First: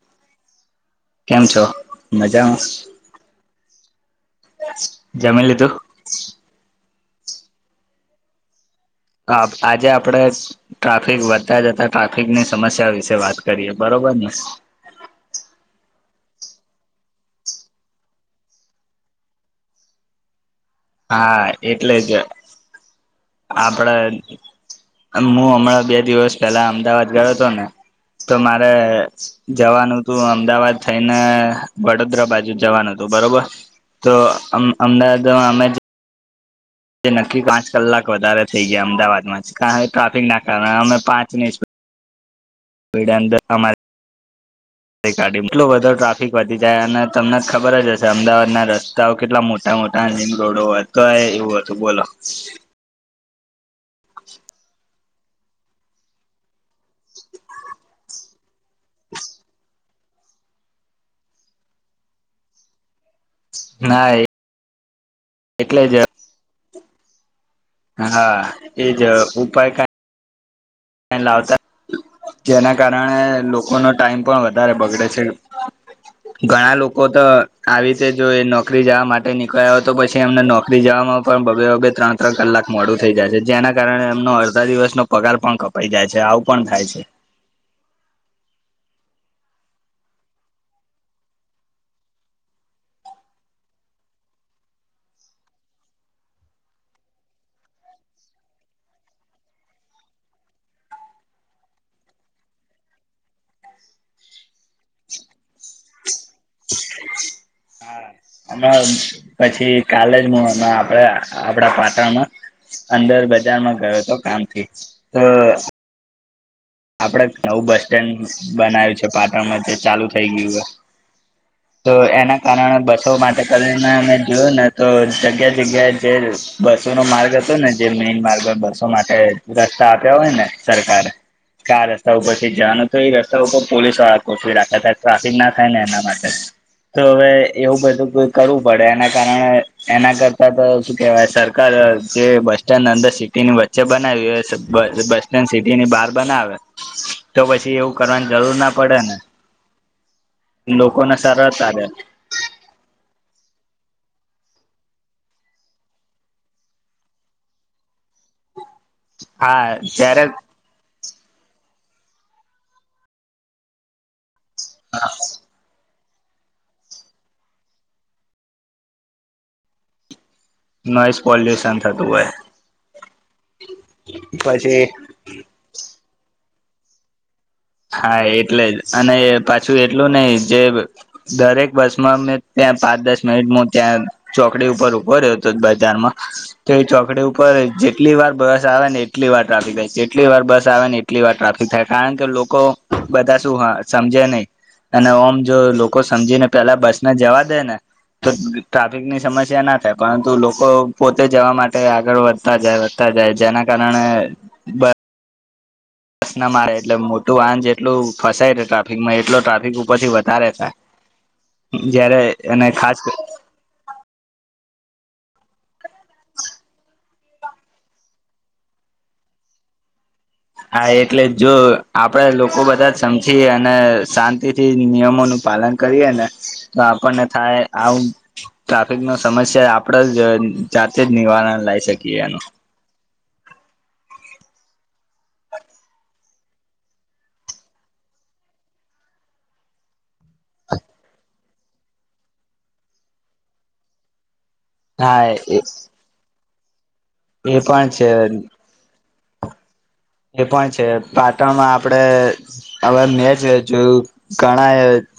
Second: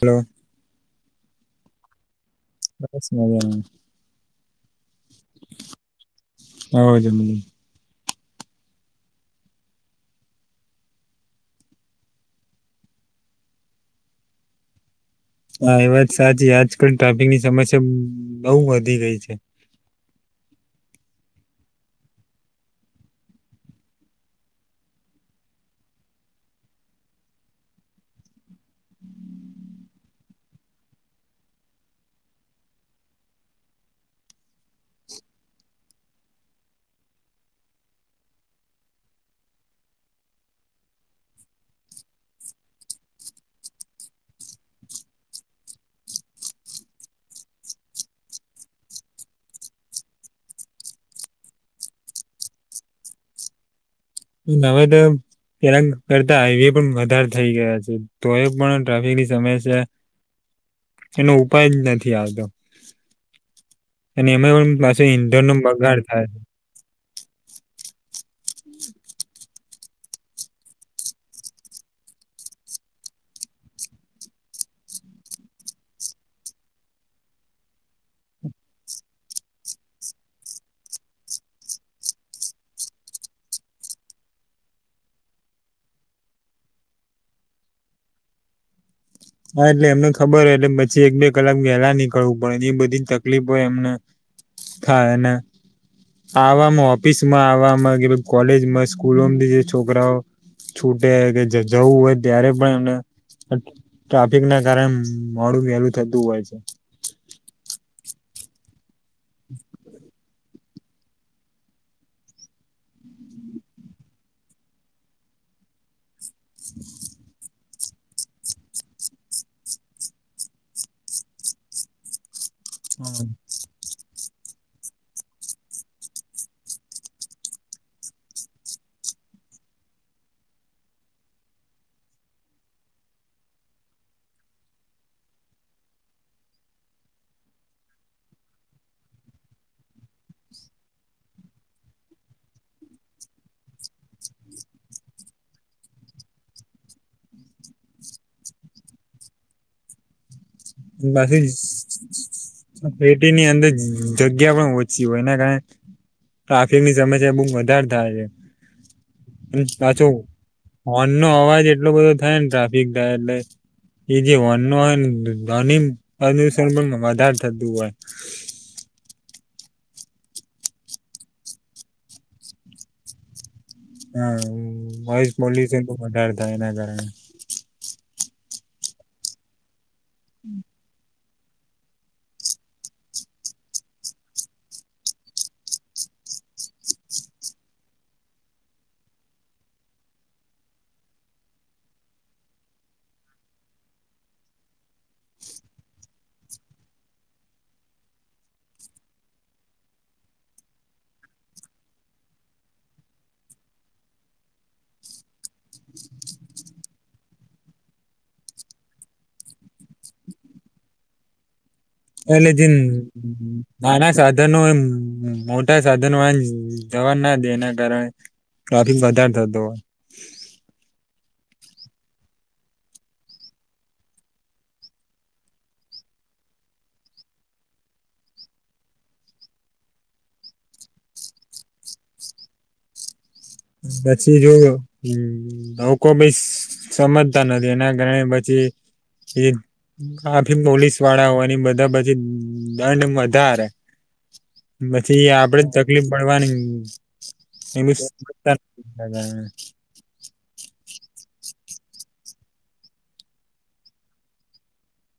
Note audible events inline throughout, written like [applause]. Hello કેમ છો? બસ મજા. જમીન લીધું. હ જમની આજે આપડે ટ્રાફિક વધતા જતા ટ્રાફિકની સમસ્યા વિશે વાત કરીએ બરોબર ને હા એ વાત સાચી આજકાલ ટ્રાફિકની સમસ્યા બહુ વધી ગઈ છે. હા એટલે જ આપડે હું હમણાં બે દિવસ પહેલા અમદાવાદ ગયો હતો ને તો મારે જવાનું તું અમદાવાદ થઈને વડોદરા બાજુ જવાનું હતું બરોબર તો અમદાવાદ અમે તે નક્કી પાંચ કલાક વધારે થઈ ગયા અમદાવાદમાં ટ્રાફિકના કારણે અમે પાંચ ની સ્ડનંદમા ગાડીમાં એટલું બધો ટ્રાફિક વધી જાય અને તમને ખબર જ હશે અમદાવાદના રસ્તાઓ કેટલા મોટા મોટા રિમ રોડોતો એવું હતું બોલો. હવે તો પેલા કરતા હાઈવે પણ વધારે થઈ ગયા છે તો એ પણ ટ્રાફિકની સમસ્યા એનો ઉપાય જ નથી આવતો. ના અને એમાં પણ પાછ ઇન્ડોર ન એટલે બગાડ જ થાય છે. હા એજ ઉપાય કઈ લાવતા જેના કારણે લોકોનો ટાઈમ પણ વધારે બગડે છે ઘણા લોકો તો આવી રીતે જો નોકરી જવા માટે નીકળ્યા હોય તો પછી એમને નોકરી જવામાં પણ બબે બબે ત્રણ ત્રણ કલાક મોડું થઇ જાય છે જેના કારણે એમનો અડધા દિવસનો પગાર પણ કપ પઈ જાય છે આવું પણ થાય છે. હા એટલે એમને ખબર હોય એટલે પછી એક બે કલાક વહેલા નીકળવું પડે એ બધી તકલીફો એમને થાય આવામાં ઓફિસમાં આવામાં કે કોલેજમાં સ્કૂલોમાંથી જે છોકરાઓ છૂટે કે જવું હોય ત્યારે પણ એમને ટ્રાફિક ના કારણે મોડું વહેલું થતું હોય છે. પછી કાલજ મુમાં આપણે આપડા પાટણમાં અંદર બજારમાં ગયો હતો કામથી તો આપડ નવું બસ સ્ટેન્ડ બનાય્યું છે પાટણમાં તે ચાલુ થઈ ગયું હો તો એના કારણ બસો માટે કરીને જોયું ને તો જગ્યા જગ્યા જે બસો નો માર્ગ હતો ને જે મેઈન માર્ગ બસો માટે રસ્તા આપ્યા હોય ને સરકારે ક રસ્તા ઉપરથી જવાનું તો એ રસ્તા ઉપર પોલીસ વાળા કોસવી રાખ્યા હતાાય ટ્રાફિક ના થાય ને એના માટે તો હવે એવું બધુંઈ કરવું પડે એના કારણે એના કરતા તો શું કેહેવાય સરકાર જે બસ સ્ટેન્ડ અંદર સિટીની વચ્ચે બનાવી બસ સ્ટેન્ડ સિટીની બહાર બનાવે તો પછી એવું કરવાની જરૂર ના પડે ને લોકોને બાકી સરળતાાગે પેટીની અંદર જગ્યા પણ ઓછી હોય એના કારણે ટ્રાફિકની સમસ્યા બહ વધારે થાય હા છે. પાછો ત્યારે હોન નો અવાજ એ એટલો બધો થાય ને ટ્રાફિક થાય એટલે જેવાન [unintelligible] અનુસણ પણ વધારે થતું હો નોઈસ પોલ્યુશન થતું હોય હા પછી મયશ મલ્લીશ એ મોટડતા એના કર [unintelligible] હા એટલે જ અને પાછું એટલું નહી જે દરેક બસ માં મેં ત્યાં પાંચ દસ મિનિટમાં ત્યાં ચોકડી ઉપર ઉભો રહ્યો હતો બજારમાં તો એ ચોકડી ઉપર જેટલી વાર બસ આવે ને એટલી વાર ટ્રાફિક થાય જેટલી વાર બસ આવે ને એટલી વાર ટ્રાફિક થાય કારણ કે લોકો લોકો બધા શું સમજે નહી અને ઓમ જો લોકો સમજીને પેલા બસને જવા દે ને તો ટ્રાફિક ની સમસ્યા ના થાય પરંતુ લોકો પોતે જવા માટે આગળ વધતા જાય વધતા જાય જેના કારણે બ પ્રસનમાં આવે એટલે મોટું વાહન જેટલું ફસાય છે ટ્રાફિકમાં એટલો ટ્રાફિક ઉપરથી વધારે થાય જયારે એલે જે અને ખાસ નાના સાધનો એમ હ બ સાધનમાંન [unintelligible] ના દે એના કારણે [unintelligible] વધાર થતો હોય હા એટલે જો આપણેે લોકો બધા જ સમજી અને શાંતિથી નિયમોનું પાલન કરીએ ને તો આપણને થાય આવું ટ્રાફિક ન સમસ્યા આપણે જ જાતે જ નિવારણ [unintelligible] શકીએ એનું પછી જો [unintelligible] લોકો [unintelligible] સમજતા નથી એના કારણે પછી એ આ [unintelligible] પોલીસ વાળા હોય બધા પછી દંડ વધારે હા પછી એ આપડે તકલીફ પડવાની [unintelligible] એ પણ એવી છે. [unintelligible] એ પણ છે, પાટણમાં આપણેે હવે મેં છે, જોયું ઘણા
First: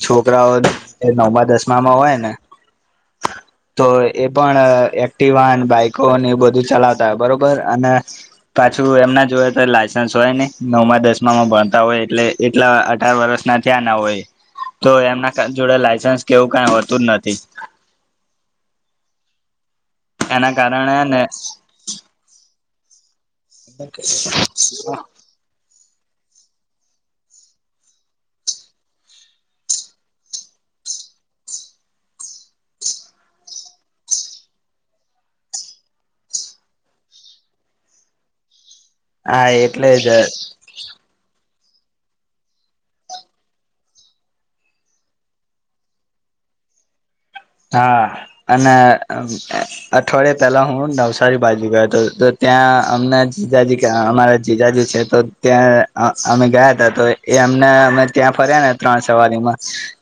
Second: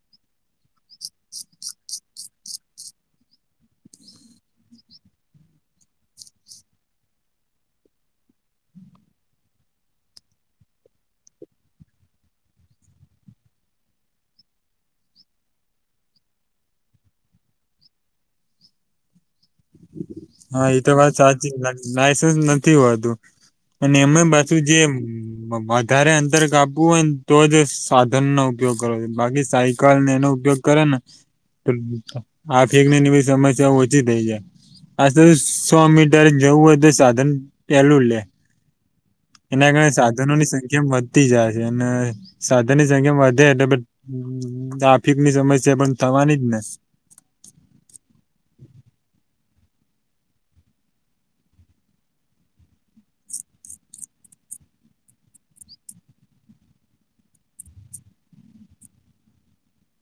છોકરાઓ નવમા દસમામાં હોય ને તો એ પણ એક્ટિવાન બાઈકોને એ બધું ચલાવતા હોય બરોબર અને પાછું એમના જોડે તો લાયસન્સ હોય ને નવમાં દસમામાં ભણતા હોય એટલે એટલા અઢાર વર્ષ ના ત્યાં ના હોય તો એમના જોડે લાયસન્સ કેવું કઈ હોતું જ નથી. એના હા એ તો કારણે વાત ને [unintelligible] ના [unintelligible] અને એમે પાછુ જે વધારે અંતર કાપવું હોય ને તો જ સાધન નો ઉપયોગ કરવો બાકી સાયકલને એનો ઉપયોગ કરે ને તો આફિકની [unintelligible] સમસ્યા ઓછી થઈ જાય આજ તો સો મીટર જવું હોય તો સાધન પહેલું લે હા એના કારણે એટલે જ સાધનો ની સંખ્યામાં વધતી જાય. ને સાધન ની સંખ્યામાં વધે એટલે ટ્રાફિક ની સમસ્યા પણ થવાની જ ને. હા અને અઠવાડિયા પેલા હું નવસારી બાજુ ગયો હતો. તો ત્યાં અમના જીજાજી અમારા જીજાજી છે, તો ત્યાં અમે ગયા હતા. તો એ અમને અમે ત્યાં ફર્યા ને ત્રણ સવારીમાં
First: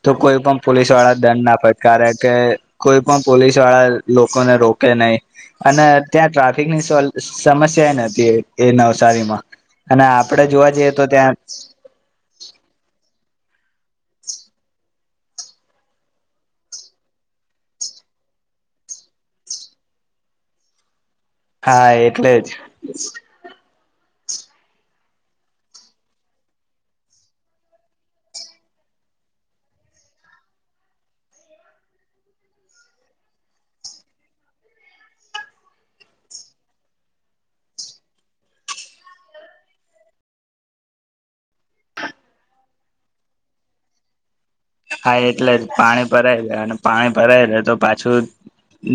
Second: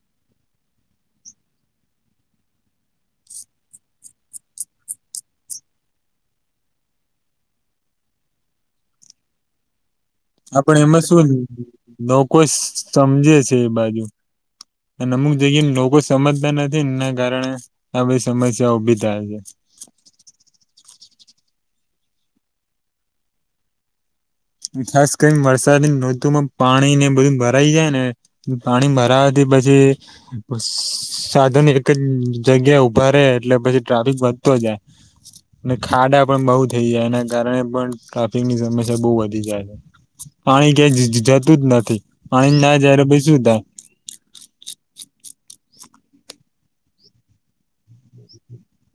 તો કોઈ પણ પોલીસ વાળા દંડ ના ફટકારે. કે કોઈ પણ પોલીસ વાળા લોકોને રોકે નહીં અને ત્યાં ટ્રાફિક ની સમસ્યા એ નથી નવસારીમાં. અને આપડે જોવા આપણ જઈએ એમાં તો શું ત્યાં લોકો સમજે? છે, એ બાજુ, અને અમુક જગ્યા લોકો સમજતા નથી એના કારણે આ બી સમસ્યા ઉભી થાય છે. હા, એટલે જ. ખાસ કરીને વરસાદની ઋતુમાં પાણી ને બધું ભરાઈ જાય ને. પાણી ભરાવાથી પછી સાધન એક જ જગ્યા ઉભા રહે, એટલે પછી ટ્રાફિક વધતો જાય અને ખાડા પણ બહુ થઇ જાય. એના કારણે પણ ટ્રાફિક ની સમસ્યા બહુ વધી. પાણી ક્યાય જતું જ નથી, પાણી ના જાય તો પછી શું થાય? હા, એટલે જ પાણી ભરાય જાય અને પાણી ભરાય જે તો પાછું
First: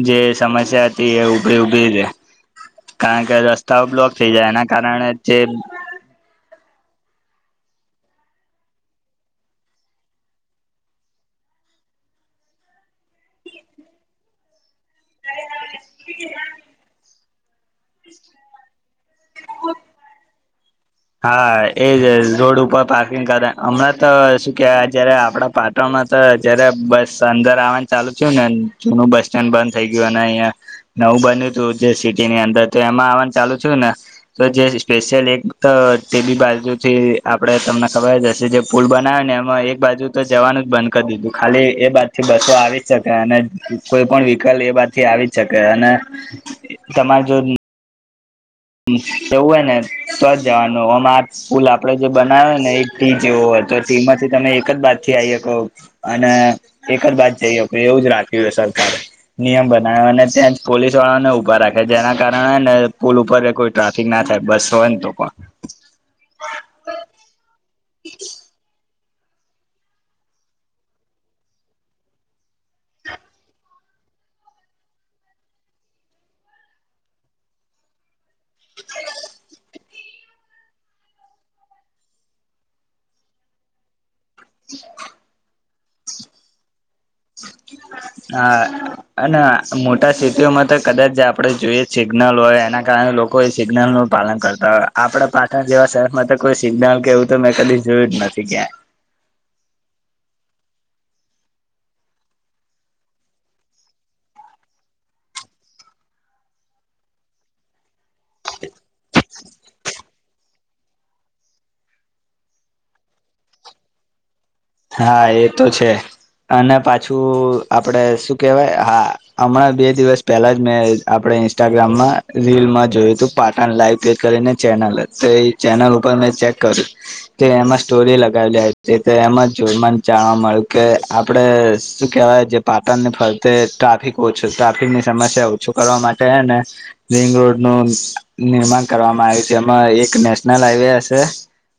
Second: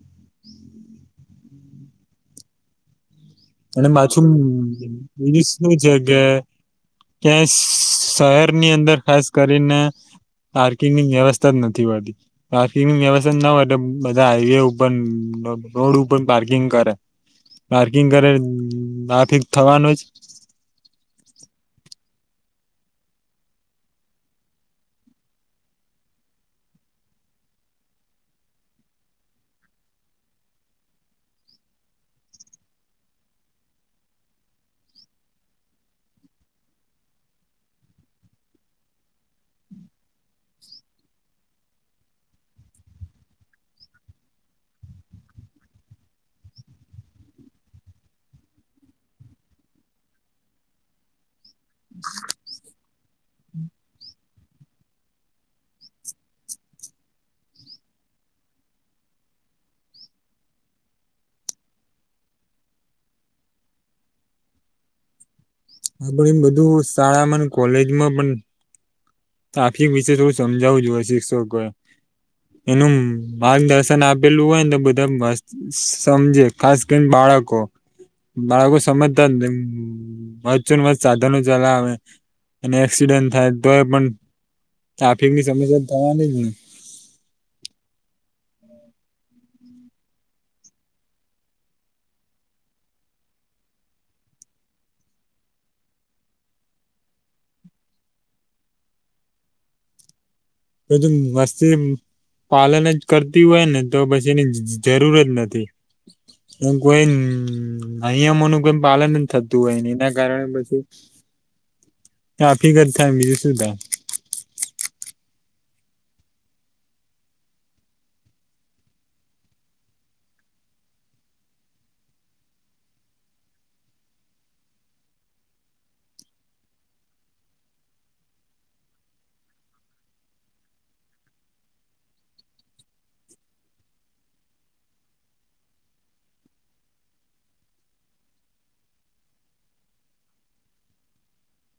જે સમસ્યા હતી એ ઉભી ઉભી રહે, કારણ કે રસ્તાઓ અને બ્લોક પાછું થઈ જાય એના કારણે જે [unintelligible] ક્યા શહેરની અંદર ખાસ કરીને પાર્કિંગની વ્યવસ્થા જ નથી હોતી. પાર્કિંગની વ્યવસ્થા ના હો બધા હાઈવે ઉપર રોડ ઉપર પાર્કિંગ કરે. પાર્કિંગ કરે. હમ, બાકી થવાનું જ. હા, એ જ રોડ ઉપર પાર્કિંગ કર. હમણાં તો શું કેવા, જયારે આપડા પાટણમાં તો જયારે બસ અંદર આવવાનું ચાલુ થયું ને જનું બસ સ્ટેન્ડ બંધ થઇ ગયું, અને અહીંયા નવું બન્યું હતું જે સિટીની અંદર, તો એમાં આવવાનું ચાલુ છું, ને તો જે સ્પેશિયલ એક તો તે બી બાજુથી, આપડે તમને ખબર જ હશે જે પુલ બનાવે ને, એમાં એક બાજુ તો જવાનું બંધ કરી દીધું. ખાલી એ [unintelligible] થી બસો આવી શકે અને કોઈ પણ વ્હીકલ એ બાજુ થી આવી જ શકે. અને તમારે જો જવું હોય ને તો જ જવાનું. પુલ આપડે જે બનાવે ને, એક ટીમ. જેવો હોય તો સીમાંથી તમે એક જ બાદ થી આવી શકો અને એક જ બાદ જઈ શકો એવું જ રાખ્યું હો. સરકારે નિયમ બનાવ્યો અને ત્યાં જ પોલીસ વાળાને ઉભા રાખે જેના કારણે ને પુલ ઉપર કોઈ ટ્રાફિક ના થાય, બસ હોય ને તો [unintelligible] આપડે એમ બધું શાળામાં, કોલેજમાં પણ આખી વિષે થોડું સમજાવું જોઈએ. શિક્ષકો એ એનું માર્ગદર્શન આપેલું હોય ને તો બધા સમજે. ખાસ કરીને બાળકો બાળકો સમજતા વચન વ સાધનો ચલાવે અને એક્સિડન્ટ થાય તો એ પણ ટ્રાફિક ની સમસ્યા તમાની. હા, અને મોટા સીટીઓમાં તો કદાચ આપણે જોઈએ સિગ્નલ હોય, એના કારણે લોકો એ સિગ્નલનું પાલન કરતા હોય. આપણા પાછળ જેવા શહેરમાં તો કોઈ સિગ્નલ કે એવું તો મેં કદી જોયું જ નથી ક્યાં. તો વસ્તી પાલન જ કરતી હોય ને તો પછી એની જરૂર જ નથી. હું કોઈ નિયમોનું કોઈ પાલન જ થતું હોયને એના કારણે પછી તફીકત થાય, બીજું શું થાય? હા એ તો છે અને પાછું આપણે શું કહેવાય.. હા, હમણાં બે દિવસ પહેલા જ મેં આપણે ઇન્સ્ટાગ્રામમાં રીલમાં જોયું હતું, પાટણ લાઈવ ચેનલ કરીને ચેનલ તો એ ચેનલ ઉપર મેં ચેક કર્યું કે એમાં સ્ટોરી લગાવેલી છે, એમાં જોર જાણવા મળ્યું કે આપડે શું કહેવાય, જે પાટણની ફરતે ટ્રાફિક ઓછી ટ્રાફિકની સમસ્યા ઓછું કરવા માટેને રિંગ રોડનું નિર્માણ કરવામાં આવ્યું છે. એમાં એક નેશનલ હાઈવે હશે,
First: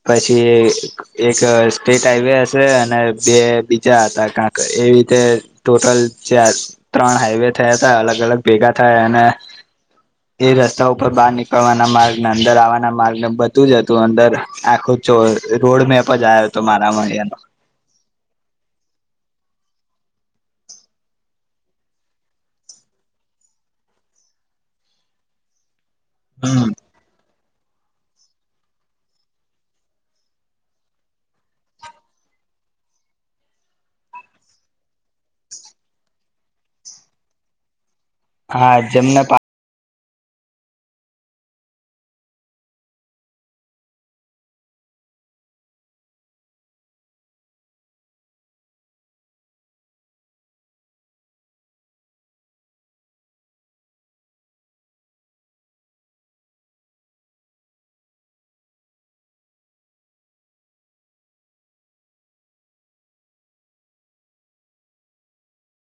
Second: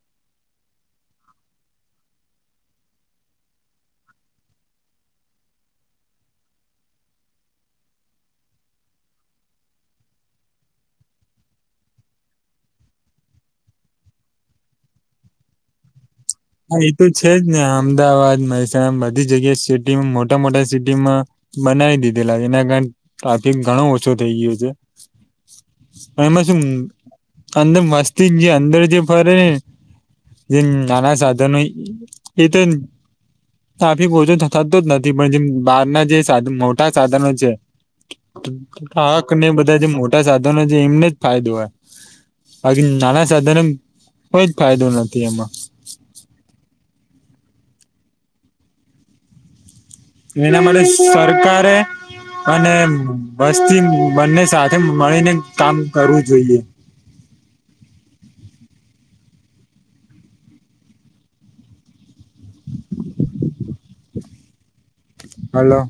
પછી એક સ્ટેટ હાઈવે હશે. અને બે બીજા હતા કક એ રીતે ટોટલ ત્રણ હાઈવે થયા હતા અલગ અલગ ભેગા થયા અને એ રસ્તા ઉપર બહાર નીકળવાના માર્ગ, અંદર આવવાના માર્ગ ને બધું જ હતું. અંદર આખું જો રોડ મેપ મજા આવ્યો તો હા એ મારા મને. છે જ ને અમદાવાદ, મહેસાણા બધી જગ્યાએ સિટીમાં મોટા મોટા સિટીમાં બનાવી દીધેલા એના કારણે ટ્રાફિક ઘણો ઓછો થઇ ગયો છે. એમાં છું. અંદર મસ્તી જ. જે અંદર જે ફરે ને, જે નાના સા સાધનો એ તો આાફી ઓછો થતા તો જ નથી, પણ જેમ બહાર ના જે સાધ મોટા સાધનો છે. હા જેમને પા આકને બધા જે મોટા મોટા સાધનો છે એમને જ ફાયદો હોય, બાકી નાના સાધનો કોઈ જ ફાયદો નથી એમાં. એના માટે સરકારે અને વસ્તી બંને સાથે મળીને કામ કરવું જોઈએ. હલો.